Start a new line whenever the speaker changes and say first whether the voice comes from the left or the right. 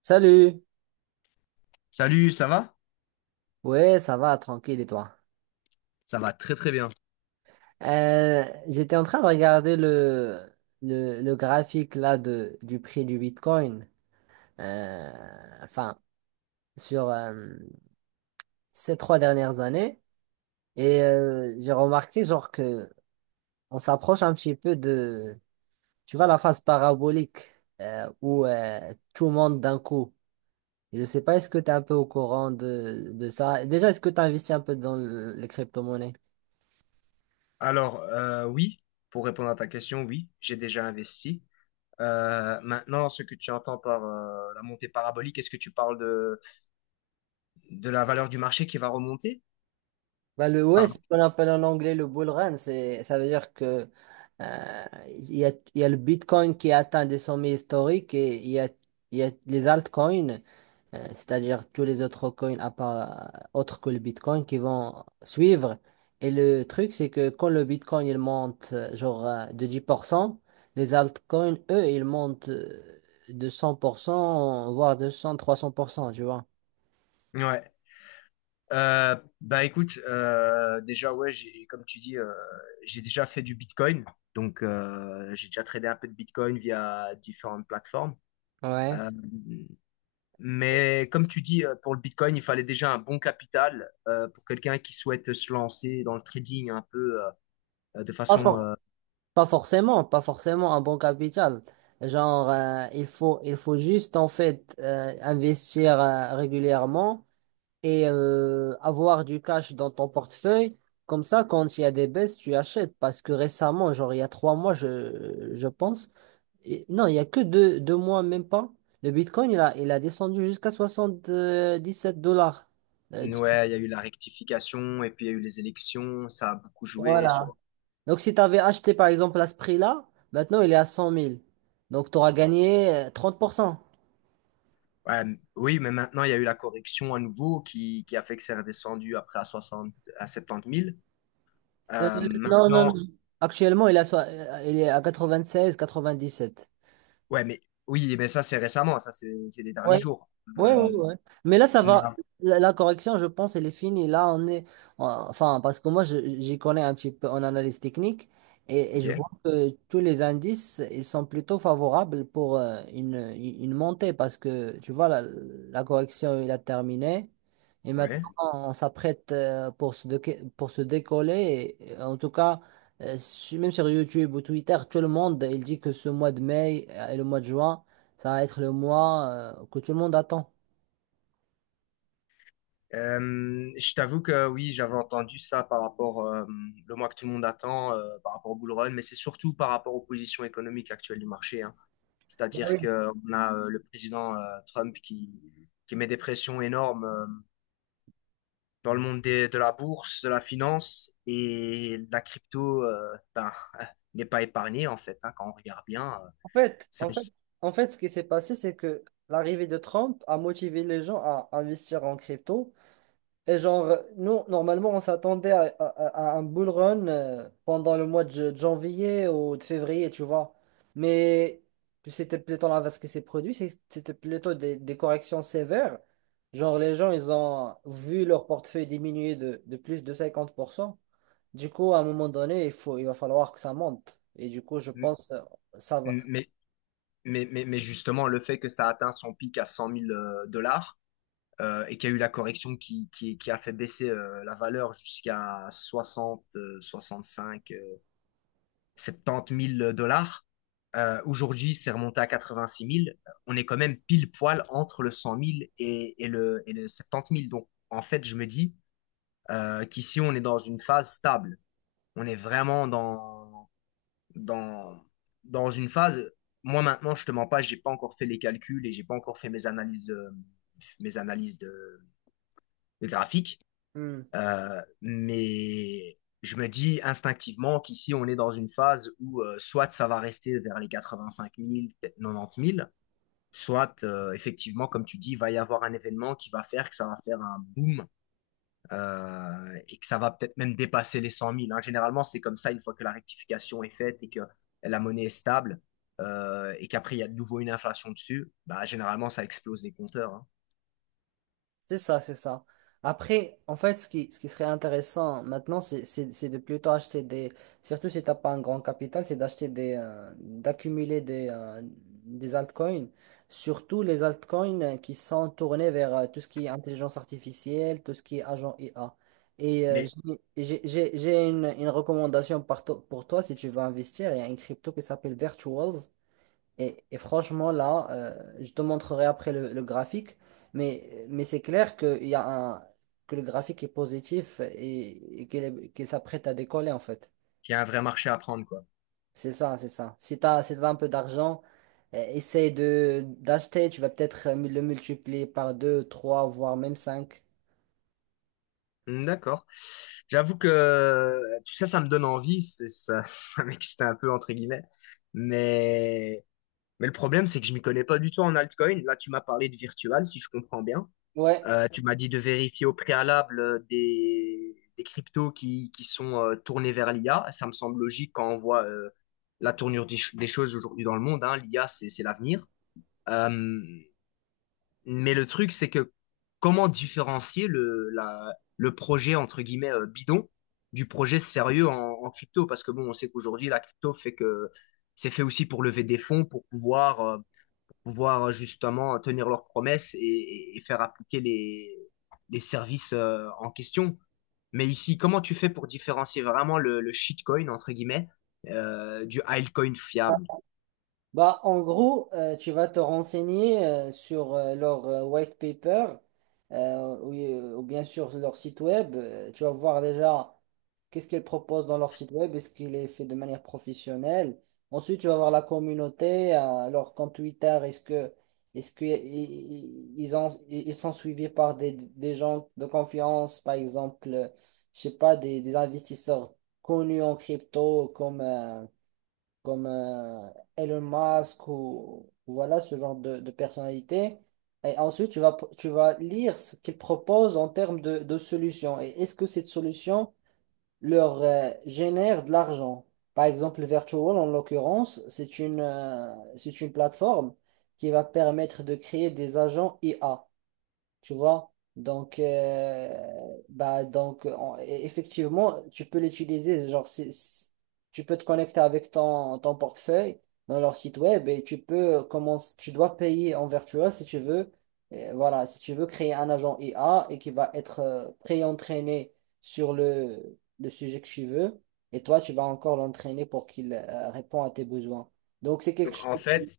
right: Salut!
left: Salut, ça va?
right: Ouais, ça va, tranquille et toi?
left: Ça va très très bien.
right: J'étais en train de regarder le graphique là du prix du Bitcoin, euh, enfin, sur ces trois dernières années, et j'ai remarqué genre que on s'approche un petit peu de, tu vois, la phase parabolique où tout monte d'un coup. Je ne sais pas, est-ce que tu es un peu au courant de ça? Déjà, est-ce que tu investis un peu dans les crypto-monnaies?
left: Alors, oui, pour répondre à ta question, oui, j'ai déjà investi. Maintenant, ce que tu entends par la montée parabolique, est-ce que tu parles de la valeur du marché qui va remonter?
right: Bah, ouais, c'est
left: Pardon.
right: ce qu'on appelle en anglais le bull run, ça veut dire que il y a le Bitcoin qui a atteint des sommets historiques et il y a les altcoins, c'est-à-dire tous les autres coins à part, autres que le Bitcoin qui vont suivre. Et le truc, c'est que quand le Bitcoin il monte genre de 10%, les altcoins, eux, ils montent de 100%, voire 200, 300%, tu vois.
left: Ouais. Euh, Bah écoute, déjà, ouais, comme tu dis, j'ai déjà fait du Bitcoin. Donc, j'ai déjà tradé un peu de Bitcoin via différentes plateformes.
right: Ouais.
left: Euh, Mais comme tu dis, pour le Bitcoin, il fallait déjà un bon capital pour quelqu'un qui souhaite se lancer dans le trading un peu de façon...
right: Pas forcément, pas forcément un bon capital. Genre, il faut juste en fait investir régulièrement et avoir du cash dans ton portefeuille. Comme ça, quand il y a des baisses, tu achètes. Parce que récemment, genre il y a trois mois, je pense, non, il y a que deux mois, même pas. Le Bitcoin, il a descendu jusqu'à 77 dollars. Euh,
left: Ouais, il y a eu la rectification et puis il y a eu les élections, ça a beaucoup joué
right: voilà,
left: sur...
right: Donc, si tu avais acheté par exemple à ce prix-là, maintenant il est à 100 000. Donc, tu auras gagné 30%.
left: Ouais, oui, mais maintenant, il y a eu la correction à nouveau qui a fait que c'est redescendu après à 60, à 70 000.
right: Euh,
left: Euh,
right: non, non, non.
left: maintenant,
right: Actuellement, il est à 17.
left: ouais, mais oui, mais ça, c'est récemment, ça, c'est les
right: Oui,
left: derniers jours.
right: ouais,
left: Euh,
right: ouais, ouais. Mais là, ça va.
left: mais,
right: La correction, je pense, elle est finie. Là, on est. Enfin, parce que moi, j'y connais un petit peu en analyse technique et je
left: ok,
right: vois que tous les indices, ils sont plutôt favorables pour une montée parce que, tu vois, la correction, il a terminé. Et
left: ouais.
right: maintenant, on s'apprête pour se décoller. Et, en tout cas, même sur YouTube ou Twitter, tout le monde, il dit que ce mois de mai et le mois de juin, ça va être le mois que tout le monde attend.
left: Je t'avoue que oui, j'avais entendu ça par rapport le mois que tout le monde attend par rapport au bull run, mais c'est surtout par rapport aux positions économiques actuelles du marché, hein.
right: Ah
left: C'est-à-dire
right: oui.
left: que on a le président Trump qui met des pressions énormes dans le monde de la bourse, de la finance et la crypto ben, n'est pas épargnée en fait, hein, quand on regarde bien.
right: En fait,
left: Ça-
right: en fait, En fait, ce qui s'est passé, c'est que l'arrivée de Trump a motivé les gens à investir en crypto. Et genre, nous, normalement, on s'attendait à un bull run pendant le mois de janvier ou de février, tu vois. Mais c'était plutôt l'inverse ce qui s'est produit, c'était plutôt des corrections sévères. Genre, les gens, ils ont vu leur portefeuille diminuer de plus de 50%. Du coup, à un moment donné, il va falloir que ça monte. Et du coup, je
left: m-
right: pense, ça va.
left: m- mais, mais justement, le fait que ça atteint son pic à 100 000 dollars et qu'il y a eu la correction qui a fait baisser la valeur jusqu'à 60, 65, 70 000 dollars. Aujourd'hui, c'est remonté à 86 000. On est quand même pile poil entre le 100 000 et le 70 000. Donc, en fait, je me dis qu'ici, on est dans une phase stable. On est vraiment dans, dans une phase. Moi, maintenant, je te mens pas, j'ai pas encore fait les calculs et j'ai pas encore fait mes analyses de graphiques.
right: Hmm,
left: Mais je me dis instinctivement qu'ici, on est dans une phase où soit ça va rester vers les 85 000, 90 000, soit effectivement, comme tu dis, il va y avoir un événement qui va faire que ça va faire un boom et que ça va peut-être même dépasser les 100 000, hein. Généralement, c'est comme ça une fois que la rectification est faite et que la monnaie est stable et qu'après, il y a de nouveau une inflation dessus, bah, généralement, ça explose les compteurs, hein.
right: c'est ça, c'est ça. Après, en fait, ce qui serait intéressant maintenant, c'est de plutôt acheter des, surtout si t'as pas un grand capital, c'est d'acheter d'accumuler des altcoins, surtout les altcoins qui sont tournés vers tout ce qui est intelligence artificielle, tout ce qui est agent IA. Et
left: Mais
right: j'ai une recommandation pour toi si tu veux investir. Il y a une crypto qui s'appelle Virtuals. Et franchement, là, je te montrerai après le graphique, mais c'est clair que, il y a un, que le graphique est positif et qu'il s'apprête à décoller, en fait.
left: il y a un vrai marché à prendre, quoi.
right: C'est ça, c'est ça. Si tu as, Si t'as un peu d'argent, essaye de d'acheter, tu vas peut-être le multiplier par 2, 3, voire même 5.
left: Hmm, d'accord. J'avoue que tout ça, ça me donne envie, c'est ça, ça m'excite un peu entre guillemets. Mais, mais le problème, c'est que je m'y connais pas du tout en altcoin. Là, tu m'as parlé de virtual, si je comprends bien.
right: Ouais.
left: Tu m'as dit de vérifier au préalable des cryptos qui sont tournés vers l'IA. Ça me semble logique quand on voit la tournure des choses aujourd'hui dans le monde, hein. L'IA, c'est l'avenir. Euh, mais le truc, c'est que comment différencier le projet, entre guillemets, bidon du projet sérieux en crypto? Parce que bon, on sait qu'aujourd'hui, la crypto fait que c'est fait aussi pour lever des fonds, pour pouvoir justement tenir leurs promesses et faire appliquer les services en question. Mais ici, comment tu fais pour différencier vraiment le shitcoin, entre guillemets, du altcoin fiable?
right: Bah, en gros, tu vas te renseigner sur leur white paper ou bien sur leur site web. Tu vas voir déjà qu'est-ce qu'ils proposent dans leur site web, est-ce qu'il est fait de manière professionnelle. Ensuite, tu vas voir la communauté, leur compte Twitter, est-ce que i- i- ils ont, i- ils sont suivis par des gens de confiance, par exemple, je sais pas, des investisseurs connus en crypto comme comme Elon Musk ou voilà ce genre de personnalité. Et ensuite, tu vas lire ce qu'ils proposent en termes de solutions. Et est-ce que cette solution leur génère de l'argent? Par exemple, Virtual, en l'occurrence, c'est une plateforme qui va permettre de créer des agents IA, tu vois. Donc, effectivement, tu peux l'utiliser. Genre, tu peux te connecter avec ton portefeuille dans leur site web et tu peux commencer, tu dois payer en virtuel si tu veux. Et voilà, si tu veux créer un agent IA et qui va être pré-entraîné sur le sujet que tu veux. Et toi, tu vas encore l'entraîner pour qu'il réponde à tes besoins. Donc, c'est quelque
left: Donc en fait,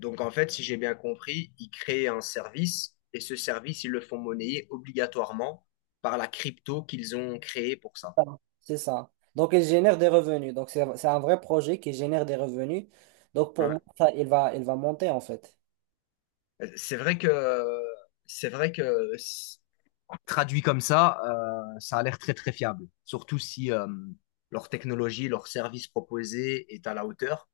left: Donc en fait, si j'ai bien compris, ils créent un service et ce service, ils le font monnayer obligatoirement par la crypto qu'ils ont créée pour ça.
right: ça, C'est ça. Donc, il génère des revenus. Donc, c'est un vrai projet qui génère des revenus. Donc, pour
left: Ouais.
right: moi, ça, il va monter en fait.
left: C'est vrai que c'est vrai que s- traduit comme ça, ça a l'air très très fiable. Surtout si leur technologie, leur service proposé est à la hauteur.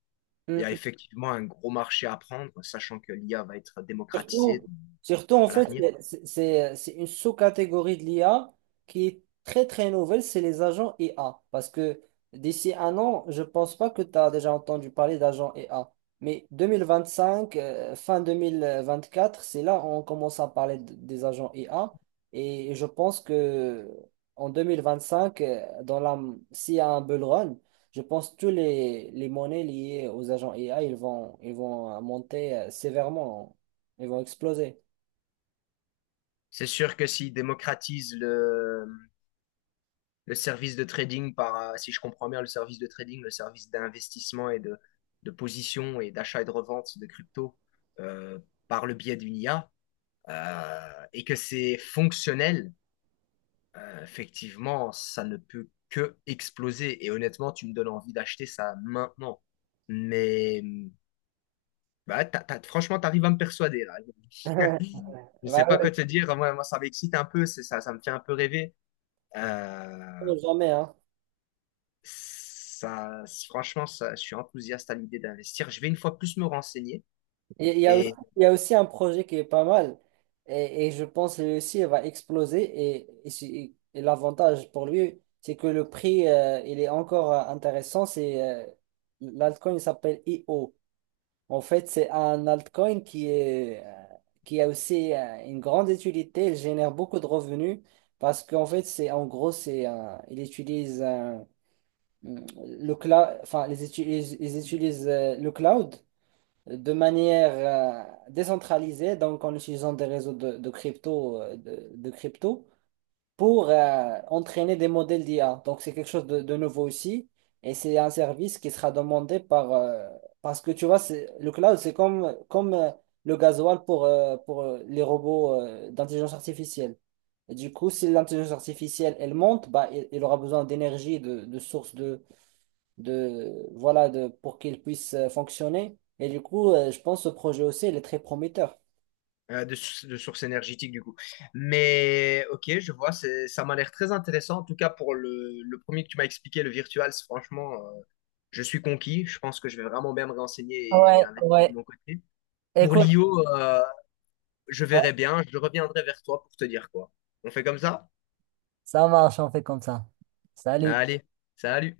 left: Il y a effectivement un gros marché à prendre, sachant que l'IA va être
right: Surtout,
left: démocratisée
right: surtout, en
left: à
right: fait,
left: l'avenir.
right: c'est une sous-catégorie de l'IA qui est très très nouvelle, c'est les agents IA. Parce que d'ici un an, je pense pas que tu as déjà entendu parler d'agents IA. Mais 2025, fin 2024, c'est là où on commence à parler des agents IA. Et je pense que en 2025, s'il y a un bull run, je pense que tous les monnaies liées aux agents IA, ils vont monter sévèrement. Ils vont exploser.
left: C'est sûr que s'ils démocratisent le service de trading si je comprends bien, le service de trading, le service d'investissement et de position et d'achat et de revente de crypto euh, par le biais d'une IA et que c'est fonctionnel, effectivement, ça ne peut que exploser. Et honnêtement, tu me donnes envie d'acheter ça maintenant. Mais bah, franchement, tu arrives à me persuader là. Je ne sais
right: Bah
left: pas quoi
right: ouais.
left: te dire. Moi, ça m'excite un peu, c'est ça, ça me fait un peu rêver. Euh,
right: Jamais, hein.
left: Ça, franchement, ça, je suis enthousiaste à l'idée d'investir. Je vais une fois plus me renseigner
right: Il y a aussi,
left: et
right: il y a aussi un projet qui est pas mal et je pense que lui aussi il va exploser et, si- et l'avantage pour lui, c'est que le prix, il est encore intéressant, c'est l'altcoin il s'appelle IO. En fait, c'est un altcoin qui a aussi une grande utilité, il génère beaucoup de revenus parce qu'en fait, c'est en gros, il utilise le cloud, enfin, ils utilisent le cloud de manière décentralisée, donc en utilisant des réseaux de crypto, pour entraîner des modèles d'IA. Donc, c'est quelque chose de nouveau aussi. Et c'est un service qui sera demandé parce que tu vois, le cloud, c'est comme, comme le gasoil pour les robots d'intelligence artificielle. Et du coup, si l'intelligence artificielle, elle monte, bah, il aura besoin d'énergie, de sources de voilà de pour qu'il puisse fonctionner. Et du coup, je pense que ce projet aussi, il est très prometteur.
left: de sources énergétiques du coup. Mais ok, je vois, ça m'a l'air très intéressant. En tout cas, pour le premier que tu m'as expliqué, le virtual, c'est franchement, je suis conquis. Je pense que je vais vraiment bien me renseigner
right: Ouais,
left: et investir de
right: ouais.
left: mon côté. Pour
right: Écoute,
left: l'IO, je verrai bien. Je reviendrai vers toi pour te dire quoi. On fait comme ça?
right: ça marche, on fait comme ça. Salut.
left: Allez, salut.